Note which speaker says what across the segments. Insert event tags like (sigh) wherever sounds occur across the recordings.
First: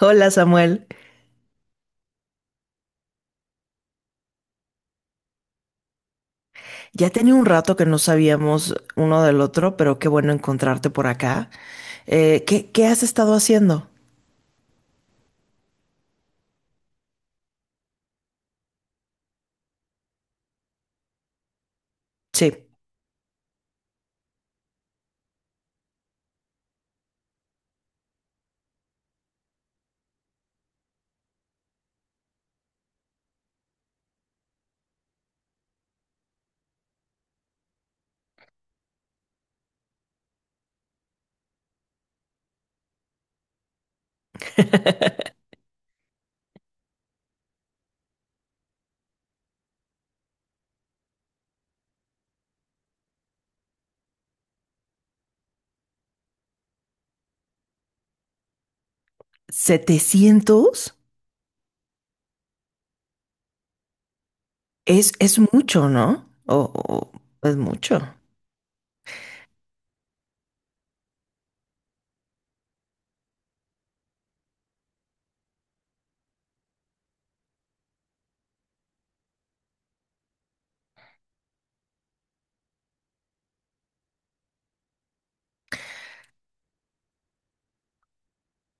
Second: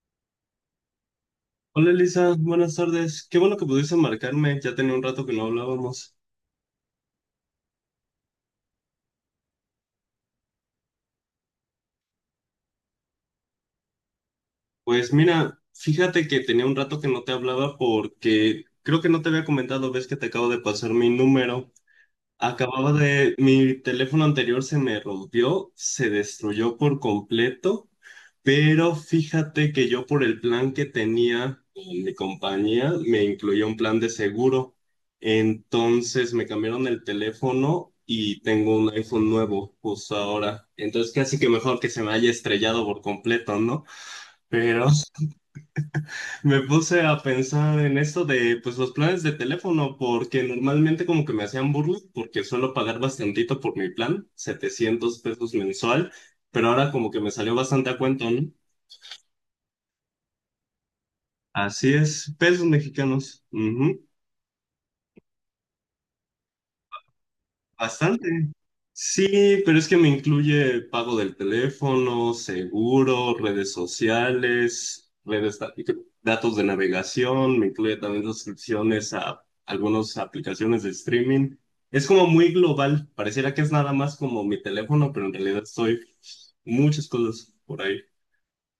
Speaker 1: Hola Samuel,
Speaker 2: Hola Elisa, buenas tardes. Qué bueno que pudiste marcarme, ya tenía un rato que no hablábamos.
Speaker 1: ya tenía un rato que no sabíamos uno del otro, pero qué bueno encontrarte por acá. ¿Qué has estado haciendo?
Speaker 2: Pues mira, fíjate que tenía un rato que no te hablaba porque creo que no te había comentado, ves que te acabo de pasar mi número.
Speaker 1: Sí,
Speaker 2: Mi teléfono anterior se me rompió, se destruyó por completo, pero fíjate que yo por el plan que tenía en mi compañía me incluía un plan de seguro. Entonces me cambiaron el teléfono y tengo un iPhone nuevo justo ahora. Entonces casi que mejor que se me haya estrellado por completo, ¿no? Pero
Speaker 1: (laughs)
Speaker 2: me puse a pensar en esto de pues los planes de teléfono, porque normalmente como que me hacían burla, porque suelo pagar bastantito por mi plan, 700 pesos mensual, pero ahora como que me salió bastante a cuento, ¿no?
Speaker 1: 700
Speaker 2: Así es, pesos mexicanos. Ujú.
Speaker 1: es mucho, ¿no? Es mucho.
Speaker 2: Bastante. Sí, pero es que me incluye pago del teléfono, seguro, redes sociales, redes datos de navegación, me incluye también suscripciones a algunas aplicaciones de streaming. Es como muy global, pareciera que es nada más como mi teléfono, pero en realidad estoy muchas cosas por ahí.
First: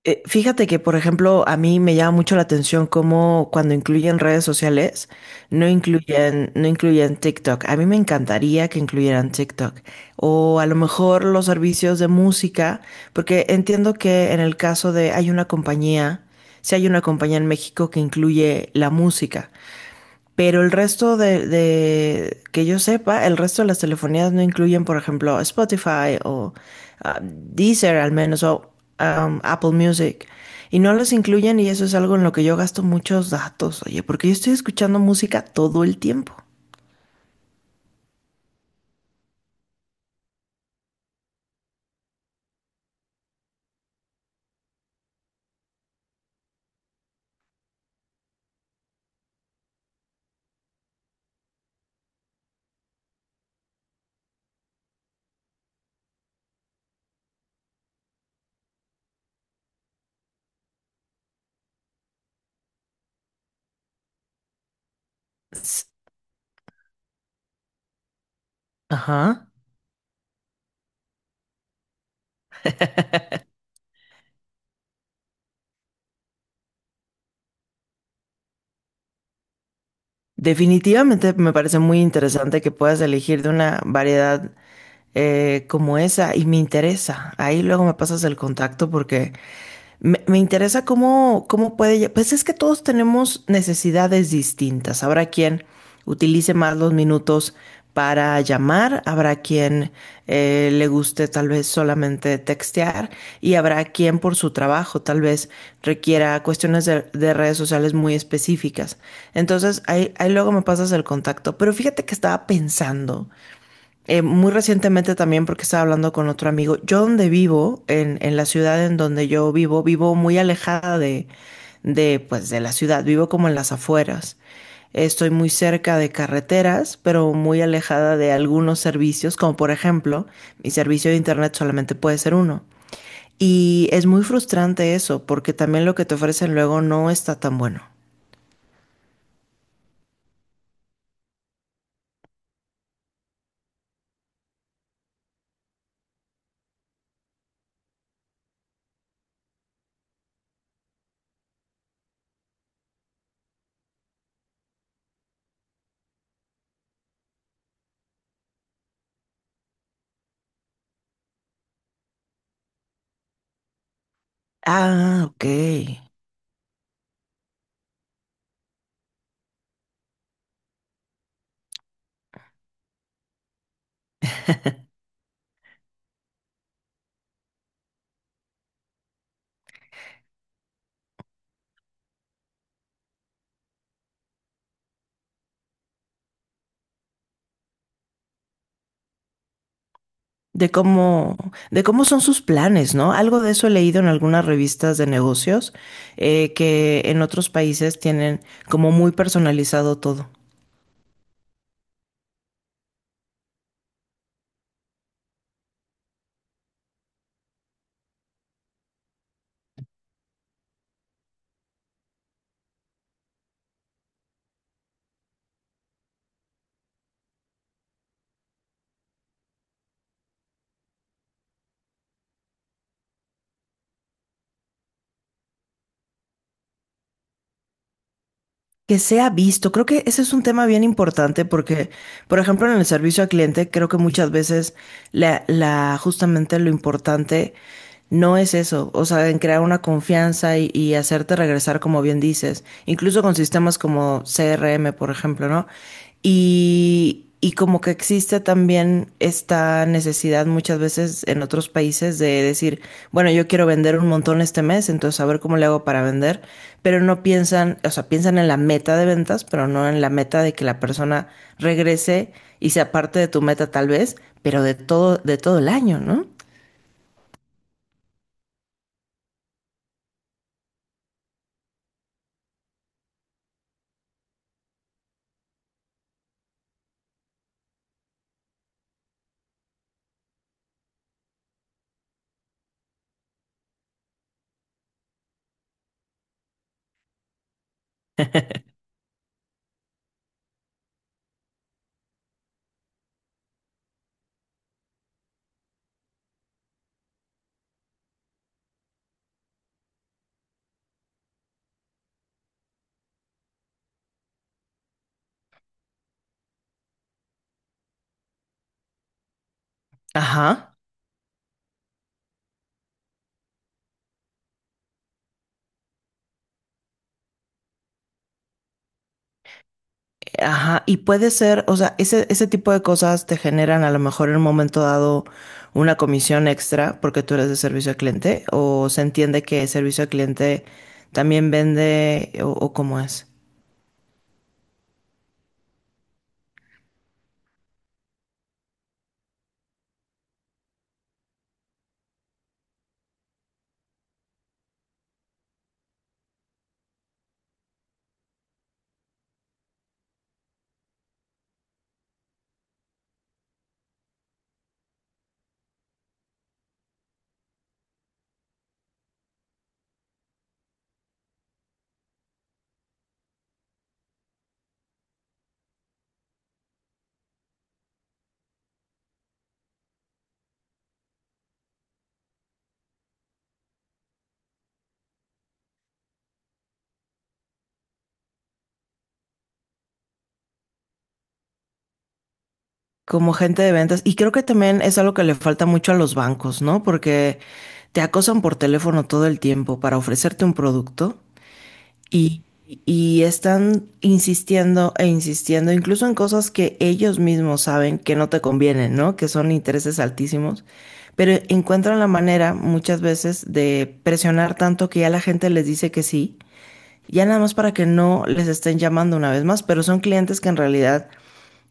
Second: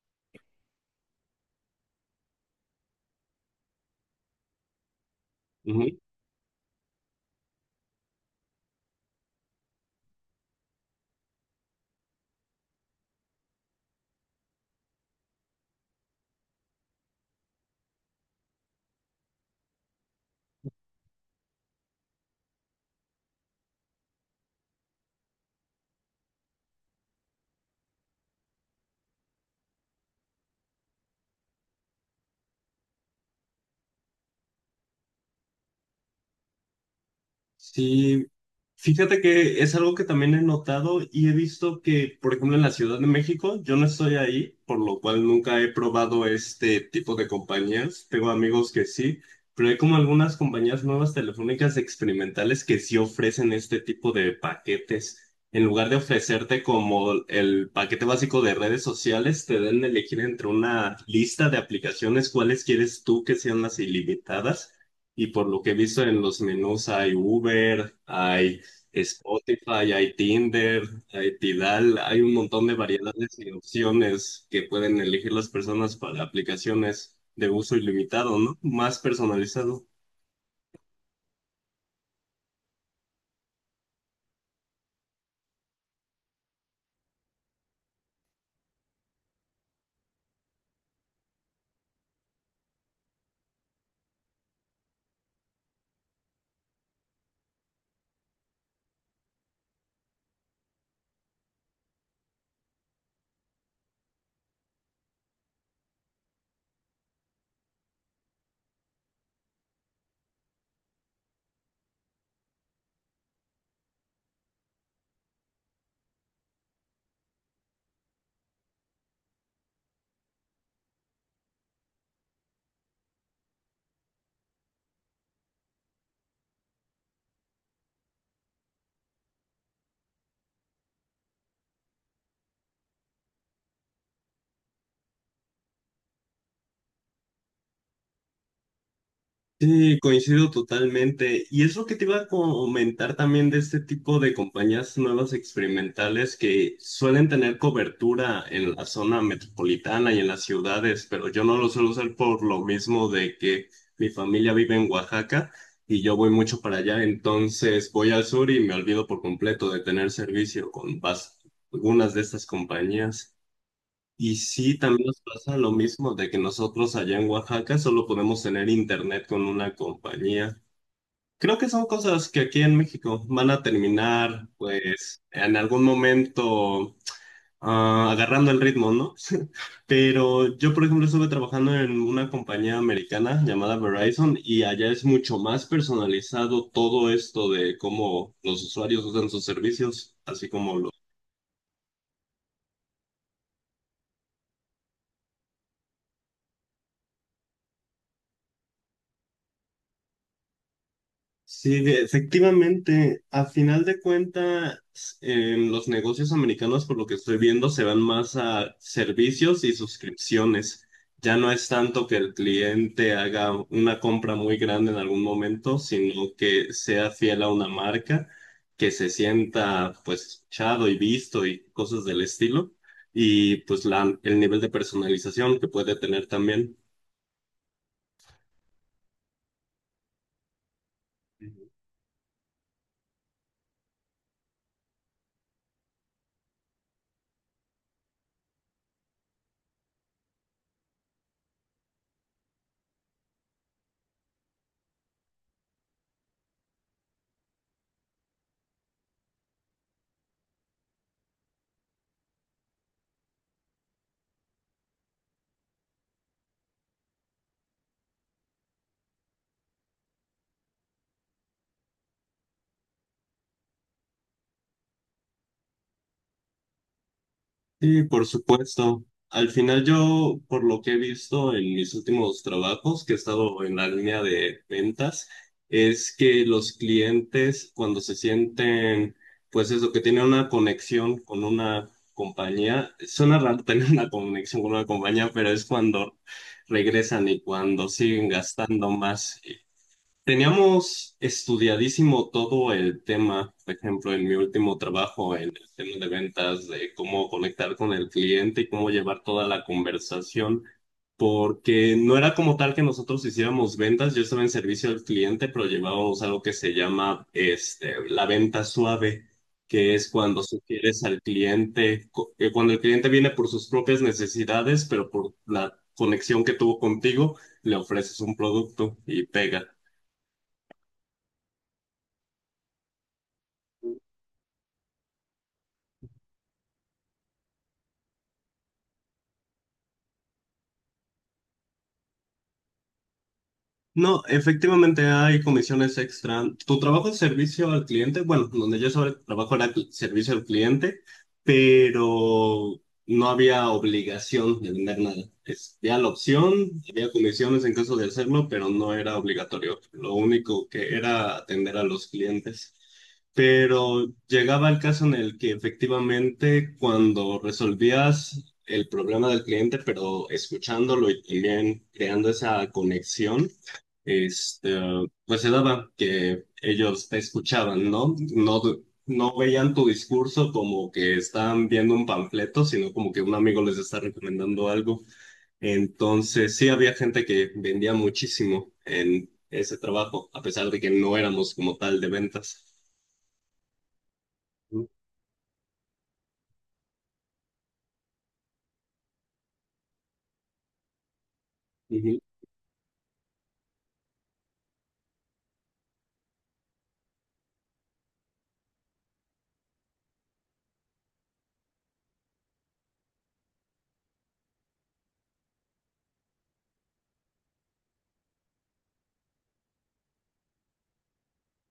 Speaker 1: Fíjate que, por ejemplo, a mí me llama mucho la atención cómo cuando incluyen redes sociales, no incluyen TikTok. A mí me encantaría que incluyeran TikTok. O a lo mejor los servicios de música, porque entiendo que en el caso de hay una compañía, si hay una compañía en México que incluye la música. Pero el resto de que yo sepa, el resto de las telefonías no incluyen, por ejemplo, Spotify o Deezer al menos o Apple Music. Y no los incluyen y eso es algo en lo que yo gasto muchos datos, oye, porque yo estoy escuchando música todo el tiempo.
Speaker 2: Sí, fíjate que es algo que también he notado y he visto que, por ejemplo, en la Ciudad de México, yo no estoy ahí, por lo cual nunca he probado este tipo de compañías. Tengo amigos que sí, pero hay como algunas compañías nuevas telefónicas experimentales que sí ofrecen este tipo de paquetes. En lugar de ofrecerte como el paquete básico de redes sociales, te dan a elegir entre una lista de aplicaciones cuáles quieres tú que sean las ilimitadas y por lo que he
Speaker 1: S-
Speaker 2: visto en los menús hay Uber, hay
Speaker 1: Ajá.
Speaker 2: Spotify, hay Tinder, hay Tidal, hay un montón de variedades y opciones que pueden elegir las personas para aplicaciones de uso ilimitado, ¿no? Más personalizado.
Speaker 1: Definitivamente me parece muy interesante que puedas elegir de una variedad como esa y me interesa. Ahí luego me pasas el contacto porque me interesa cómo puede... Pues es que todos tenemos necesidades distintas. Habrá quien utilice más los minutos para llamar, habrá quien le guste tal vez solamente textear y habrá quien por su trabajo tal vez requiera cuestiones de redes sociales muy específicas. Entonces ahí luego me pasas el contacto. Pero fíjate que estaba pensando muy recientemente también, porque estaba hablando con otro amigo, yo donde vivo, en la ciudad en donde yo vivo, vivo muy alejada pues, de la ciudad, vivo como en las afueras. Estoy muy cerca de carreteras, pero muy alejada de algunos servicios, como por ejemplo, mi servicio de internet solamente puede ser uno. Y es muy frustrante eso, porque también lo que te ofrecen luego no está tan bueno.
Speaker 2: Sí, coincido totalmente. Y es lo que te iba a comentar también de este tipo de compañías nuevas experimentales que suelen tener cobertura en la zona metropolitana y en las ciudades, pero yo no lo suelo usar por lo mismo de que mi familia vive en Oaxaca y yo voy mucho para allá, entonces voy al sur y me olvido por completo de tener servicio con algunas de estas compañías. Y sí, también nos
Speaker 1: Ah, ok.
Speaker 2: pasa lo mismo de que nosotros allá en Oaxaca solo podemos tener internet con una compañía. Creo que son cosas que aquí en México van a terminar,
Speaker 1: (laughs)
Speaker 2: pues, en algún momento agarrando el ritmo, ¿no? (laughs) Pero yo, por ejemplo, estuve trabajando en una compañía americana llamada Verizon y allá es mucho más personalizado todo esto de cómo los usuarios usan sus servicios, así
Speaker 1: de
Speaker 2: como los
Speaker 1: cómo, de cómo son sus planes, ¿no? Algo de eso he leído en algunas revistas de negocios, que en otros países tienen como muy personalizado todo.
Speaker 2: sí, de- efectivamente, a final de cuentas, los negocios americanos, por lo que estoy viendo, se van más a servicios y suscripciones. Ya no es tanto que el cliente haga una compra muy grande en algún momento, sino que sea fiel a una marca, que se sienta pues chado y visto y cosas del estilo, y pues la, el nivel de personalización que puede tener también.
Speaker 1: Que sea visto, creo que ese es un tema bien importante porque, por ejemplo, en el servicio al cliente, creo que muchas veces justamente lo importante no es eso, o sea, en crear una confianza y hacerte regresar, como bien dices, incluso con sistemas como CRM, por ejemplo, ¿no? Y como que existe también esta necesidad muchas veces en otros países de decir, bueno, yo quiero vender un montón este mes, entonces a ver cómo le hago para vender, pero no piensan, o sea, piensan en la meta de ventas, pero no en la meta de que la persona regrese y sea parte de tu meta tal vez, pero de todo el año, ¿no?
Speaker 2: Sí, por supuesto. Al final yo, por lo que he visto en mis últimos trabajos, que he estado en la línea de ventas, es que los clientes cuando se sienten, pues eso, que tienen una conexión con una compañía, suena raro tener una conexión con una compañía, pero es cuando regresan y cuando siguen gastando más. Teníamos estudiadísimo todo el tema, por ejemplo, en mi último trabajo, en el tema de ventas, de cómo conectar con el cliente y cómo llevar toda la conversación, porque no era como tal que nosotros hiciéramos ventas, yo estaba en servicio al cliente, pero llevábamos algo que se llama este, la venta suave, que es cuando
Speaker 1: Ajá.
Speaker 2: sugieres al cliente, cuando el cliente viene por sus propias necesidades, pero por la conexión que tuvo contigo, le ofreces un producto y pega.
Speaker 1: Ajá, y puede ser, o sea, ese tipo de cosas te generan a lo mejor en un momento dado una comisión extra porque tú eres de servicio al cliente, o se entiende que servicio al cliente también vende, o cómo es,
Speaker 2: No, efectivamente hay comisiones extra. Tu trabajo es servicio al cliente, bueno, donde yo sobre trabajo era servicio al cliente, pero no había obligación de vender nada. Es- había la opción, había comisiones en caso de hacerlo, pero no era obligatorio. Lo único que era atender a los clientes. Pero llegaba el caso en el que efectivamente cuando resolvías el problema del cliente, pero escuchándolo y también creando esa conexión, este, pues se daba que ellos te escuchaban, ¿no? No, no veían tu discurso como que estaban viendo un panfleto, sino como que un amigo les está recomendando algo. Entonces, sí había gente que vendía muchísimo en ese trabajo, a pesar de que no éramos como tal de ventas.
Speaker 1: como gente de ventas. Y creo que también es algo que le falta mucho a los bancos, ¿no? Porque te acosan por teléfono todo el tiempo para ofrecerte un producto.
Speaker 2: Ujú.
Speaker 1: Y, y están insistiendo e insistiendo, incluso en cosas que ellos mismos saben que no te convienen, ¿no? Que son intereses altísimos, pero encuentran la manera muchas veces de presionar tanto que ya la gente les dice que sí, ya nada más para que no les estén llamando una vez más, pero son clientes que en realidad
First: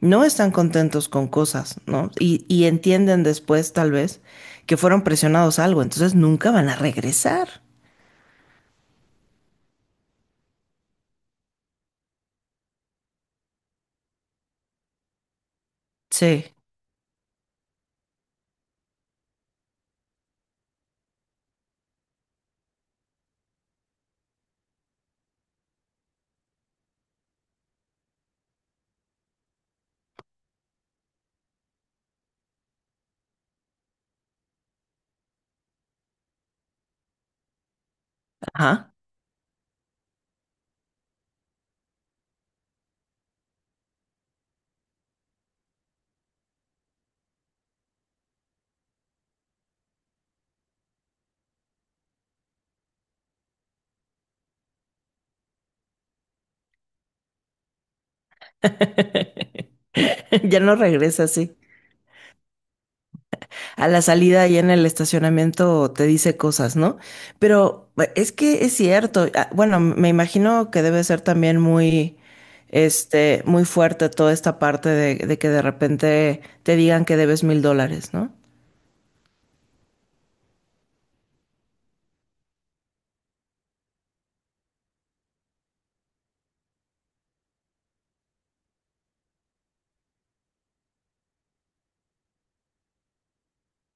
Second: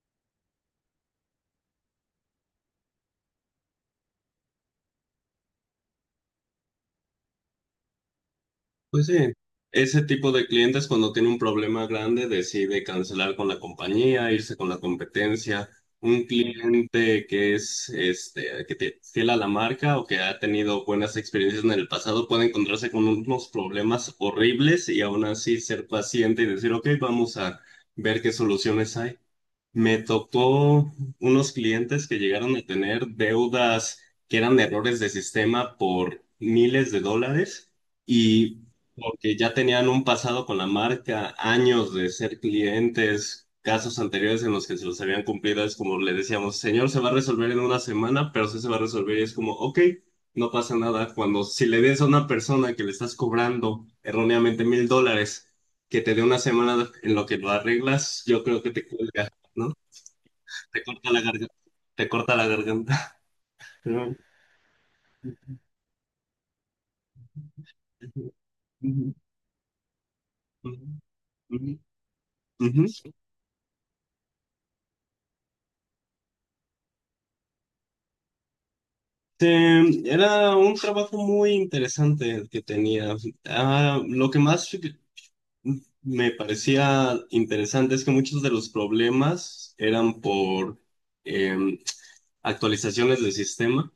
Speaker 1: no están contentos con cosas, ¿no? Y entienden después, tal vez, que fueron presionados a algo, entonces nunca van a regresar.
Speaker 2: Pues sí, ese tipo de clientes cuando tiene un problema grande decide cancelar con la compañía, irse con la competencia. Un
Speaker 1: Sí,
Speaker 2: cliente que es este, que te, fiel a la marca o que ha tenido buenas experiencias en el pasado puede encontrarse con unos problemas horribles y aún así ser paciente y decir, ok, vamos a ver qué soluciones hay. Me tocó unos clientes que llegaron a tener deudas que eran errores de sistema por miles de dólares y
Speaker 1: ajá.
Speaker 2: porque ya tenían un pasado con la marca, años de ser clientes, casos anteriores en los que se los habían cumplido, es como le decíamos, señor, se va a resolver en una semana, pero sí se va a resolver y es como, ok, no pasa nada. Cuando si le des a una persona que le estás cobrando erróneamente 1.000 dólares, que te dé una semana en lo que lo arreglas, yo creo que te cuelga. ¿No?
Speaker 1: (laughs) Ya no
Speaker 2: Te corta la
Speaker 1: regresa,
Speaker 2: garganta.
Speaker 1: así.
Speaker 2: Te corta la garganta. (laughs)
Speaker 1: A la
Speaker 2: Pero-
Speaker 1: salida y en el estacionamiento te dice cosas, ¿no? Pero es que es
Speaker 2: ujú,
Speaker 1: cierto. Ah, bueno, me imagino que
Speaker 2: ujú,
Speaker 1: debe ser también
Speaker 2: ujú,
Speaker 1: muy,
Speaker 2: ujú.
Speaker 1: este, muy fuerte toda esta parte de que de repente te digan que debes $1,000, ¿no?
Speaker 2: Este, era un trabajo muy interesante el que tenía. Ah, lo que más me parecía interesante es que muchos de los problemas eran por em, actualizaciones del sistema.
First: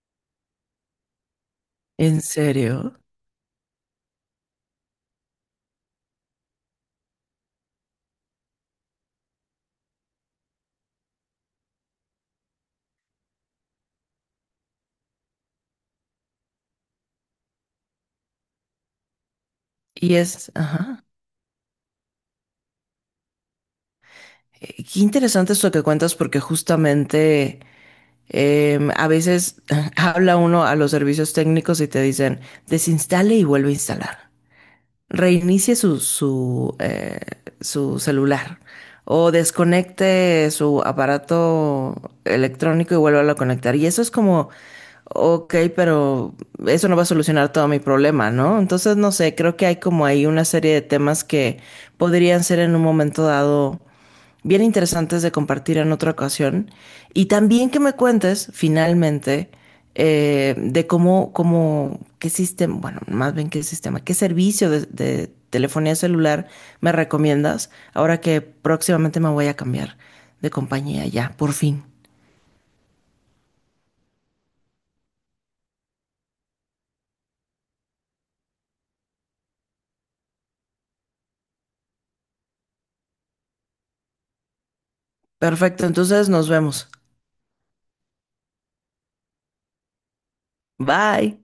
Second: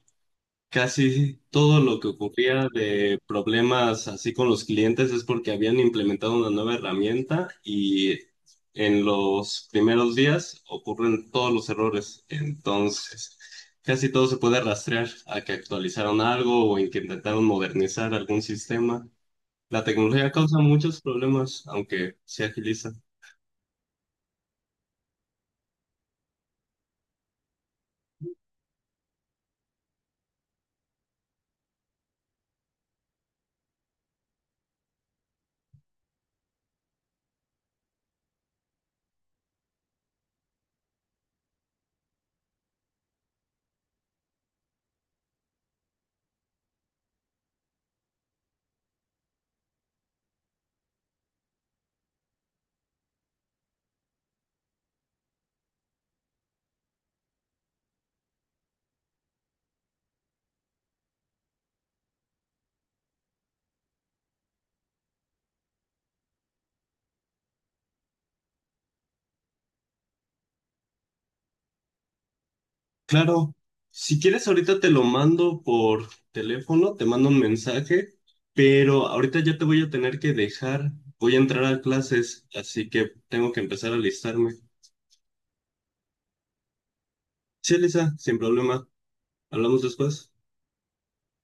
Speaker 2: Casi sí, todo lo que
Speaker 1: ¿En
Speaker 2: ocurría
Speaker 1: serio?
Speaker 2: de problemas así con los clientes es porque habían implementado una nueva herramienta y en los primeros días ocurren todos los errores. Entonces, casi todo se puede rastrear a que actualizaron algo o en que intentaron modernizar algún sistema. La
Speaker 1: Y
Speaker 2: tecnología
Speaker 1: es,
Speaker 2: causa muchos
Speaker 1: ajá.
Speaker 2: problemas, aunque se agiliza.
Speaker 1: Qué interesante esto que cuentas porque justamente a veces (laughs) habla uno a los servicios técnicos y te dicen, desinstale y vuelve a instalar. Reinicie su celular o desconecte su aparato electrónico y vuelva a conectar. Y eso es como, ok, pero eso no va a solucionar todo mi problema, ¿no? Entonces, no sé, creo que hay como ahí una serie de temas que podrían ser en un momento dado bien interesantes de compartir en otra ocasión. Y también que me cuentes, finalmente, cómo, qué sistema, bueno, más bien qué sistema, qué servicio de telefonía celular me recomiendas ahora que próximamente me voy a cambiar de compañía ya, por fin.
Speaker 2: Claro, si quieres ahorita te lo mando por teléfono, te mando un mensaje, pero ahorita ya te voy a tener que dejar, voy a entrar a clases, así que tengo que empezar a alistarme.
Speaker 1: Perfecto, entonces nos vemos.
Speaker 2: Sí, Elisa, sin problema, hablamos después.
Speaker 1: Bye.